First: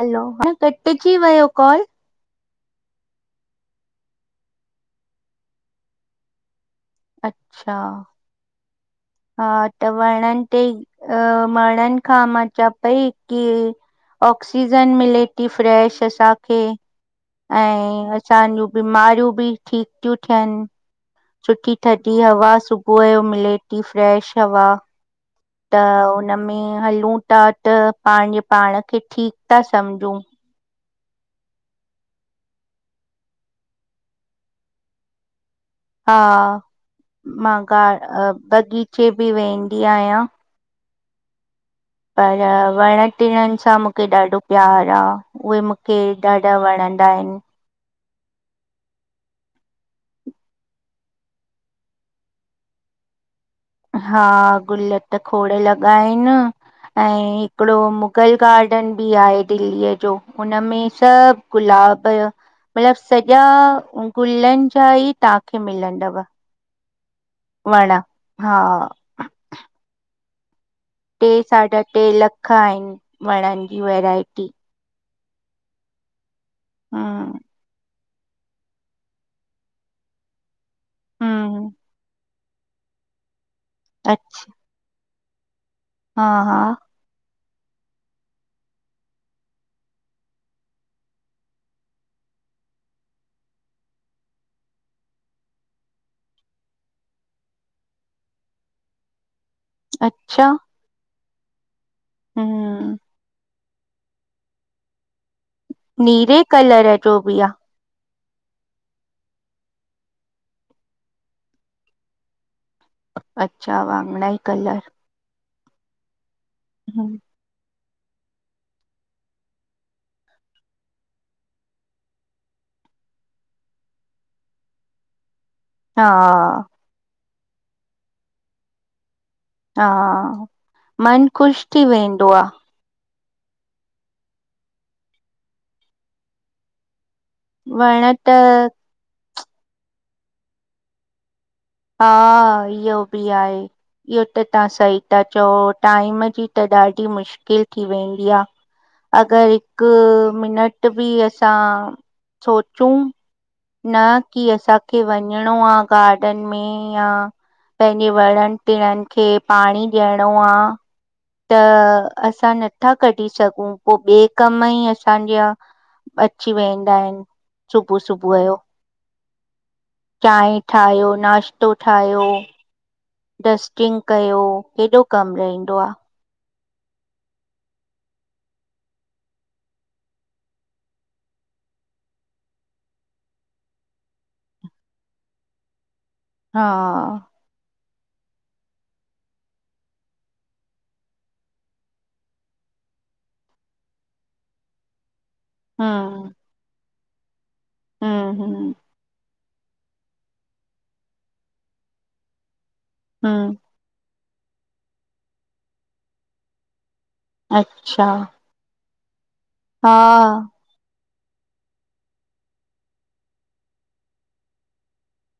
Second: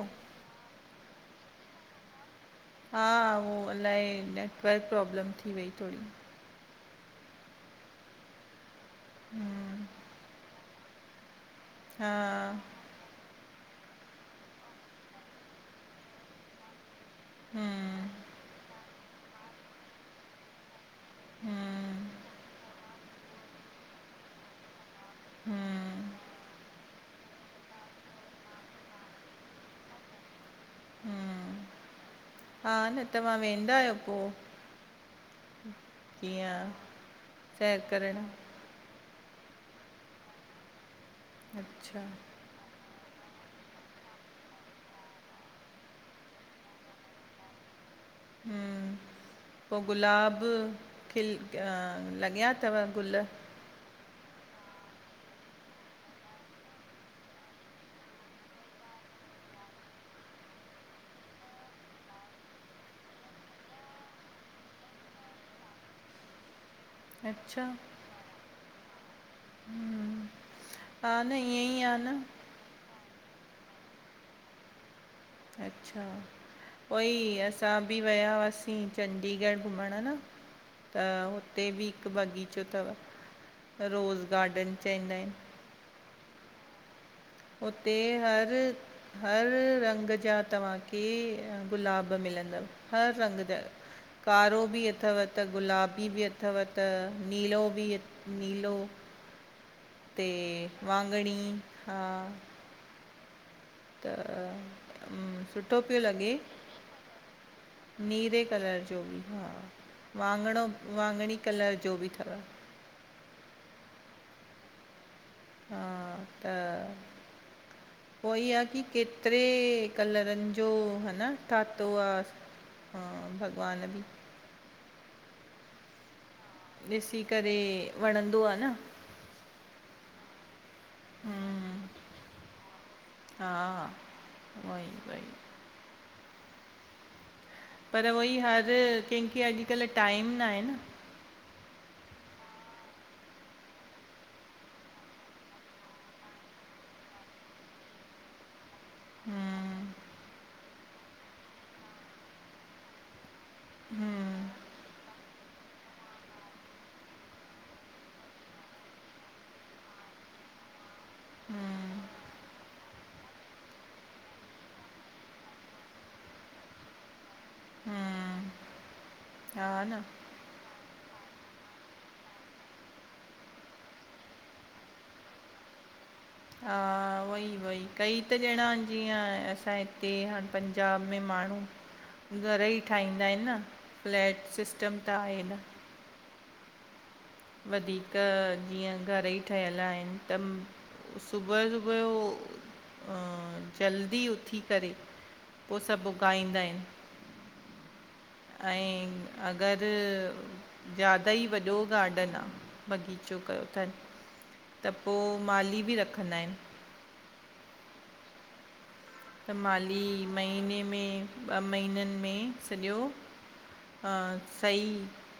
हलो, हा कट जी वियो कॉल? हा उहो, अलाए नेटवर्क प्रॉब्लम थी वई थोरी, अच्छा! हा हम्म, त वणन, ते अ वणन हा, खां, मां चवा पई की ऑक्सीजन, मिले थी ताज़ी, असांखे हम्म, ऐं, असांजूं बीमारियूं, बि ठीकु, थियूं थियनि सुठी, हम्म, ठधी, हवा सुबुह जो मिले थी, ताज़ी हवा, त, हम्म, हुनम में हलूं था, त पंहिंजे पाण, खे ठीकु था समझू, हम्म। हा, न तव्हां वेंदा, आहियो पोइ हा, मां सैर करण? बगीचे, बि वेंदी आहिया। अचछा, पर, वण टिणनि, सां मूंखे ॾाढो प्यारु, आ उहे मूंखे, ॾाढा वणंदा, आहिनि हू, पोइ, गुलाब, जा लॻिया अथव, गुल हा, गुल त खोड़, लॻा आहिनि। ऐं, हिकिड़ो मुगल, गार्डन बि आहे दिल्लीअ, जो हुनमें सभु गुलाब, यो मतिलबु सॼा गुलनि, जा ई तव्हांखे मिलंदव। अच्छा, वण, हा हा टे, न ईअं साढा ई आ टे न। लख, आहिनि, वणनि जा किस्म अच्छा! हम्म ऊहोई, असां बि वया हुआसीं चंडीगढ़, घुमणु न त, हुते हम्म बि हिकु बगीचो अथव, अ रोज़ गार्डन चवंदा, आहिनि। हा, हा हुते हर हर रंग जा, तव्हांखे गुलाब मिलंदव, हर रंग जा कारो बि अथव त गुलाबी बि अथव त नीलो बिअ नीलो ते अच्छा वाॻिणी हा हम्म त हू सुठो पियो लॻे नीरे कलर जो बि आ। नीरे कलर, जो बि हा वांॻिणो वांॻिणी कलर जो बि थव। अच्छा, वाङणाई कलर। हा त। हम्म। [inaudible] हो ई आ की केतिरे कलरनि जो ह न ठातो आ। हा भॻवान बि हा। ॾिसी करे वणंदो आ न हा मन ख़ुश हम्म थी वेंदो आ। हा वही- वही पर वण त वही हर कंहिंखे, अॼुकल्ह टाइम ना हे न हा इह्यो बि आहे। इहो त तहां सही ता चओ, टाइम जी त ॾाढी मुश्किल थी वेंदी आ। अगर हम्म हिकु मिनट बि असां सोचूं? न हम्म की असांखे वंञिंणो आ गार्डन मींहु आ पंहिंजे वणंनि टिणंनि खे पांणी ॾियणो आ। त हम्म असां नथा कढी सघूं, पो ॿे कम ई असांजा अची वेंदा इनि सुबुअ-सुबुअ हम्म यो। हा न। चांहें ठाहियो, नाश्तो ठाहियो डस्टिंग कयो, हेॾो कमु रहिंदो आ हा वई वई कई त ॼणां जीअं असांजे हिते हाणे पंजाब में माण्हू घर ई ठाहींदा इनि न फ्लैट सिस्टम त आहे न हा। वधीक जीअं, घर ई ठहियल आहिनि त? सुबुअ - सुबुअ यो अं जल्दी उथी करे? उ सभु हम्म उगाईंदा इनि। हम्म- हम्म। ऐं, अगरि ज्यादा ई वॾो गार्डन आ बगीचो हम्म कयो नि थन, त पो माली बि रखंदा इनि। अच्छा त हा माली महीने में ॿ महीनन में सॼो हा सही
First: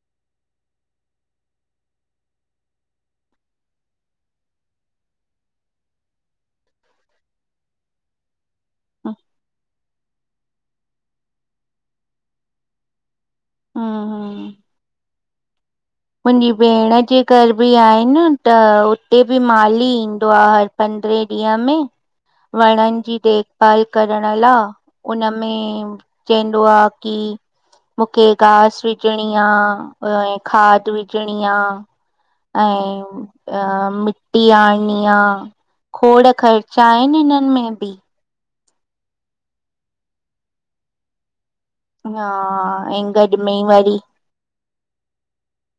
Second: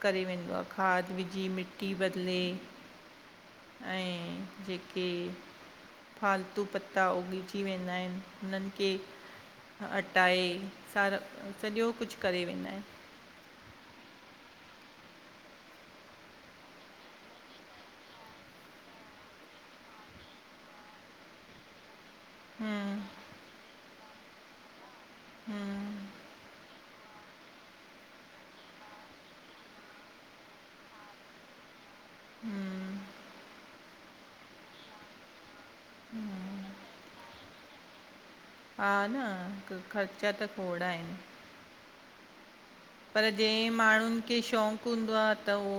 करे वेंदो, आ खाद विझी मिट्टी बदिले। ऐं जेके फालतू पत्ता उॻिजी वेंदा इनि हुननि खे हम्म हटाए सारा सॼो, कुछु करे वेंदा इनि। हा हा? मुंजी भेंण जे घर बि आहिनि त उते बि माली ईंदो आ हर पंद्रहें ॾींहं में वणंनि जी हम्म देख भाल करण ला, उनमें चइंदो आ की? मुखे घास, विझिणी आ अएं खाद विझिंणी आ हम्म ऐं मिट आह आणी, आह खोड़ ख़र्चा आहिन, हिनननि, में बी हा न ख़र्चा, त खोड़, आहिन [unintelligible] हा ऐं गॾ पर में जंहि, वरी माण्हुन। कहखे शौक़ हूंदो, आह, त उहो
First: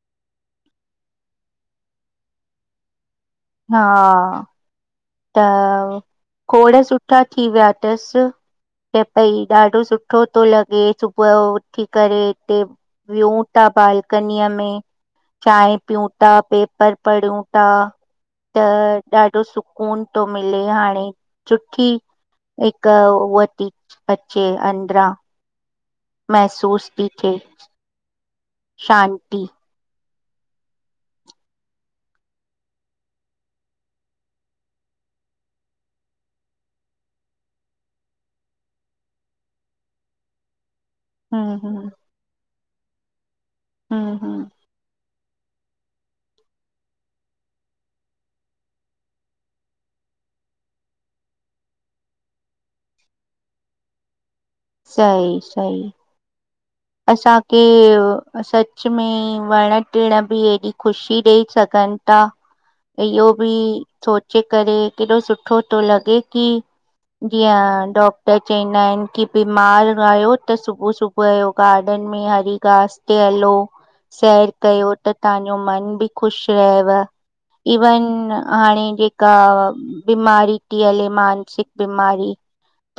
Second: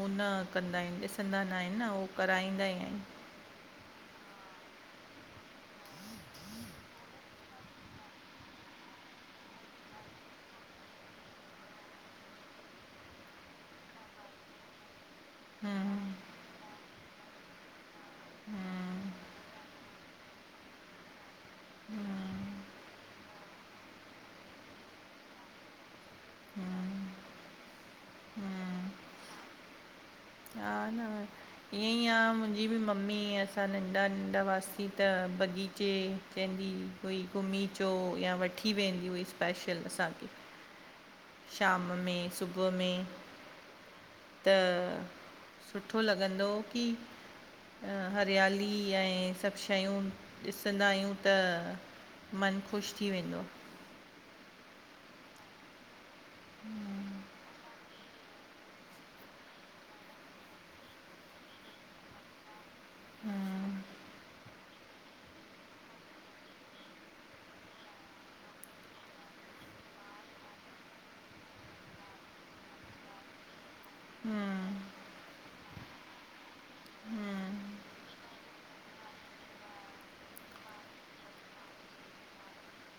उह न कंदा आहिन, ॾिसंदा न आहिन, न उहो कराईंदा ई। आहिन हा त खोड़ सुठा थी, विया थस चय पई ॾाढो, सुठो थो लॻे, सुबुह जो उथी करे हिते। वियू था बालकनीअ में चाय हम्म पीयुं था, पेपर पढ़ूं था, त ॾाढो सु सुकून थो मिले हाणे छुट्टी हिक हुअ ती अचे अंद्रा महसूस थी थिए हम्म शान्ती हा न आहे। ईअं ई आह मुंहिंजी बि मम्मी, असां नंढा नंढा हुआसीं त बग़ीचे चईंदी हुई कोई घुमी चो, या वठी वेंदी हुई स्पेशल असांखें हम्म शाम हम्म में, सुबुह में, हा त, सुठो लॻंदो हो की हरियाली ऐं सभ शयूं ॾिसंदा आहियूं त मन ख़ुश थी वेंदो सही, सही असांखे सच में वण टिण बी हेॾी ख़ुशी ॾेई सघन ता इहो बी सोचे करे, केॾो सुठो थो लॻे की जीअं डॉक्टर चयंदा आहिन की बीमार आहियो त सुबुह सुबुह जो गार्डन में हरी घास ते हलो सैर कयो त तहांजो मन भी ख़ुश रहेव इवन, हाणे जेका बीमारी थी हले, मानसिक बीमारी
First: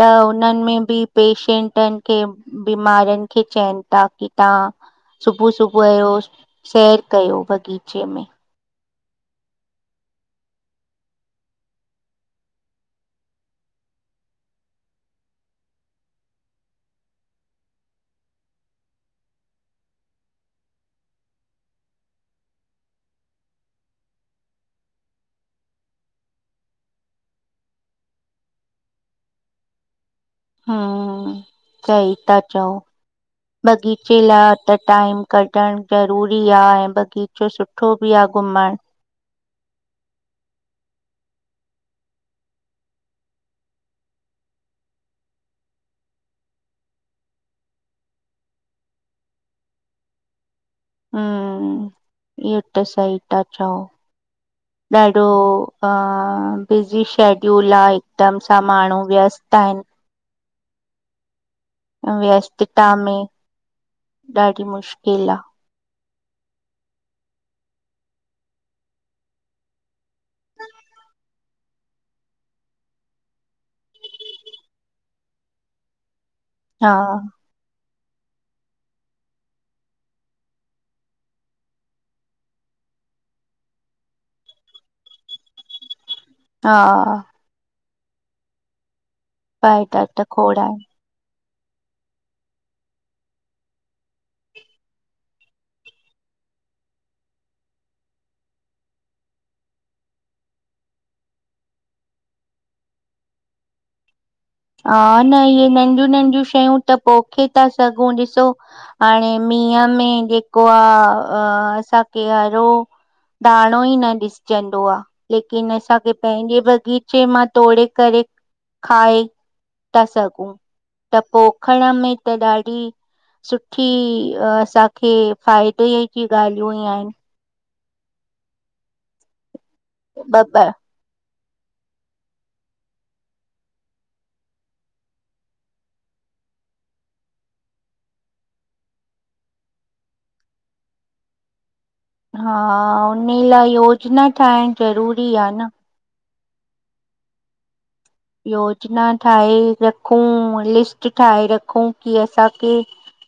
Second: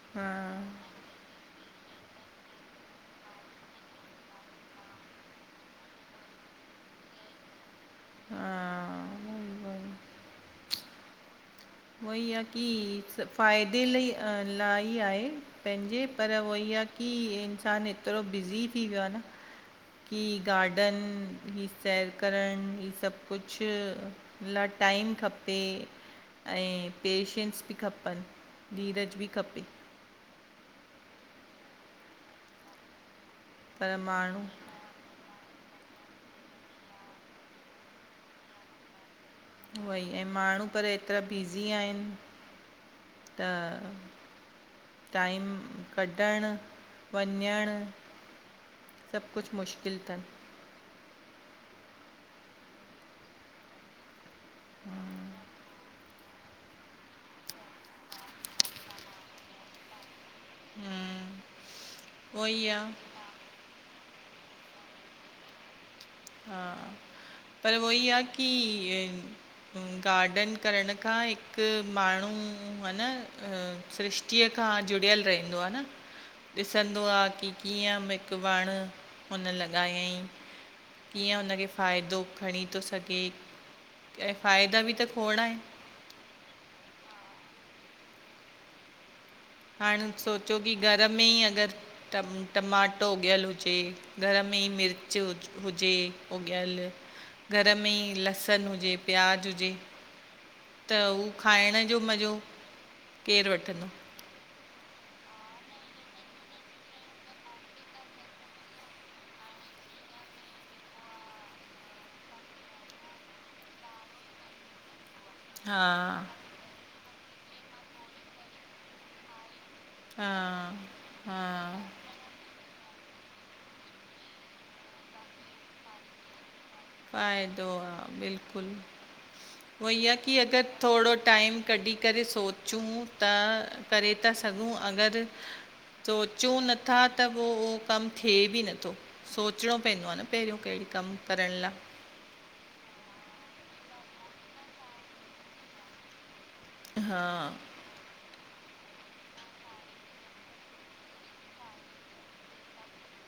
त हा उन्हनि में बी पेशंटननिं खे बीमारियुनि खे चयन था की तहां सुबुह, सुबुह उहो सैर कयो बगीचे में हा उहो ई आह की, फ़ाइदे लाइ लाइ आहे पंहिंजे पर उहो ई आहे की इंसान एतरो बिज़ी थी वियो आहे न की गार्डन, हीअ सैर करण, ही सभ कुछ हुन लाय टाइम खपे। ऐं पेशंस बी खपन, धीरज बी खपे। हां सई था चओ पर बगीचे माण्हू लाइ त टाइम कढणु ज़रूरी आहें, ऐं बगीचो सुठो बी आह घुमण उहेई, ऐं माण्हूं पर एतरा बिज़ी आहिन त टाइम कढण, वञण सभ कुछ मुश्किल थन हमम, ईहो त सईं ता चओ [inaudible] ॾाढो अ बिजीऊ शेड्यूल आ, हिकदमि सां माण्हूं व्यस्त आहिनि। उहो ई व्यस्तता आहे में, ॾाढी मुश्किल आ। हा, पर वो ही आ की गार्डन करण खां हिकु माण्हूं ह न सृष्टिअ खां जुड़ियल रहिंदो आ न। हा ॾिसंदो आ की कीअं हिकु वणुं हुन लॻायंई कीअं उनखे फ़ाइदो खणीं तो सघे, ऐं फ़ाइदा बि त खोड़ आहिनि। हा पटाटा हाणे त सोच्यो खोड़ा की आहिन। घर में ईं अगरि टम टमाटो उगियल हुजे, घर में ईं मिर्च हु हुजे उगयल। घर में ई लहसनु हुजे, प्याज हुजे त उ खाइण जो मज़ो केरु वठंदो? हा न, इह्ये नंढियूं- नंढियूं शयूं त पोखे ता सघुं ॾिसो हाणे मींहं में जेको आ असांखे हरो दाणों ई न ॾिसजंदो आ लेकिन हा असांखे पंहिंजे बगीचे मां तोड़े करे खाए था हा सघूं त हा पो खंण में त ॾाढी सुठी असांखे फाइदे जी ॻाल्हियूं ई आहिनि फायदो आ बिल्कुलु वही आ की ॿ अगरि ॿ थोड़ो टाइम कढी करे सोचूं त करे ता सघूं अगरि सोचूं नथा त पो उहो कमु थिए बि नथो सोचिणो पैंदो आ न पहिरियों कहिड़ो कमु करण ला हा उन्हे लाए योजना ठाहिण जरूरी आ न हा। योजना ठाहे रखूं, लिस्ट ठाहे रखूं की असांखे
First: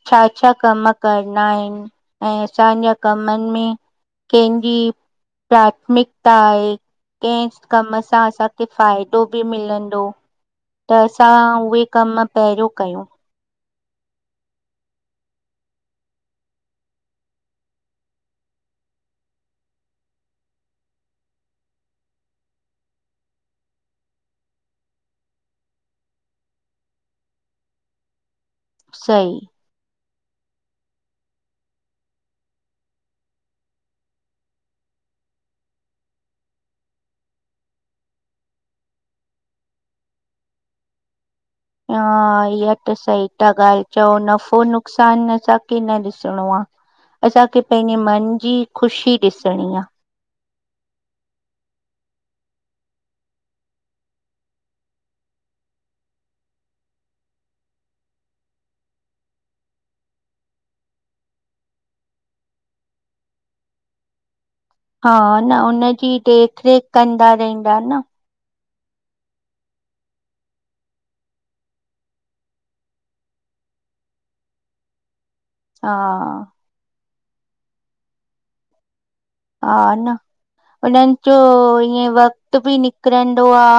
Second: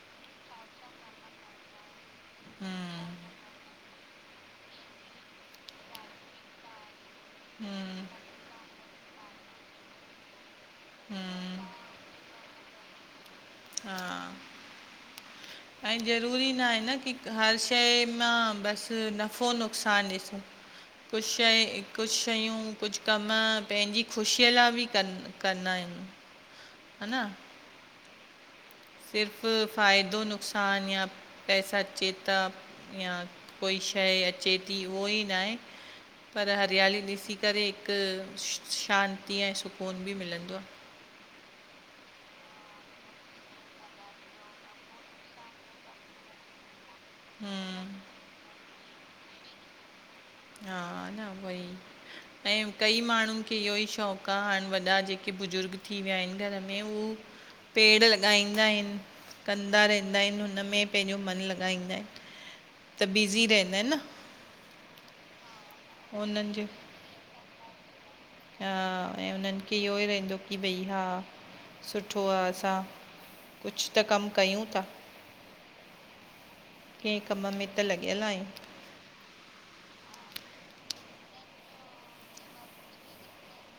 छा -छा कम करणा इनि ऐं असांजा हम्म कमनि में कंहिंजी प्राथमिकता आहे केंहे कम हम्म सां असांखे फाइदो बि मिलंदो त असां हम्म उहे कम पहिरियों कयूं हा। ऐं जरूरी ना हे न की हर शइ मां बसि नफो नुकसानु ॾिसूं कुछु शइ, कुछु शयूं, कुछु कम पंहिंजी खुशीअ लाए बि कनि कंदा आहियूं हा न सही सिर्फु फाइदो, नुकसान या पैसा चेता या कोई शंइ अचे ती उहो ई ना हे पर हरियाली ॾिसी करे हिकु शांती ऐं सुकून बि मिलंदो आ। ह इह्या त सही ता ॻाल्हि चओ नफो नुकसान असांखे न ॾिसणो आ असांखे पंहिंजे मन जी खुशी ॾिसणीं आ हा न उवहई ऐं कई माण्हुनि खे इह्यो ई शौकु आ हाणे वॾा जेके बुजुर्ग थी विया हिनि घर में हु पेड़ लॻाईंदा इनि कंदा रहिंन्दा इनि हुनमें पंहिंजो मनु लॻाईंदा इनि त बिज़ी रहंदा इनि न हा न उन्ह जी उन्हनि जो देख रेख कंदा रहिंदा न हा ऐं उन्हनि खे इह्यो ई रहिंदो की भई हा सुठो आ असां कुछु त कमु कयूं था? हा। कंहिं कम में त लॻियल आहियू। हा न। हुननि जो ईअ वक्तु बि निकिरंदो आ।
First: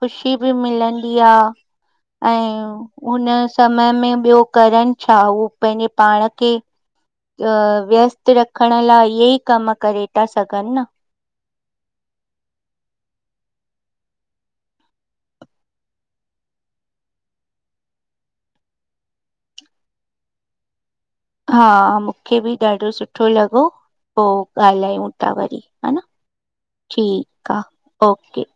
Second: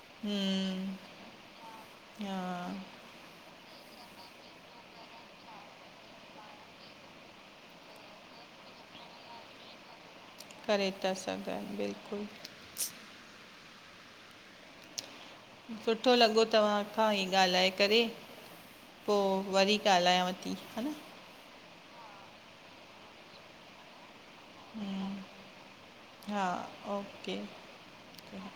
खुशी बि हम्म मिलंदी आ हा ऐं। हुन समय में ॿियो करण छा हू पंहिंजे पाण खे। अ व्यस्त रखण लाइ इहे ई कम करे था, सघनि न। त सघनि बिल्कुलु। [unintelligible] सुठो लॻो तव्हां खां ईअं ॻाल्हाए करे। पोइ वरी ॻाल्हायांव थी ह न। हा मूंखे बि ॾाढो सुठो लॻो पो। ॻाल्हायूं था वरी हा न हा ओके ठीक आ ओके।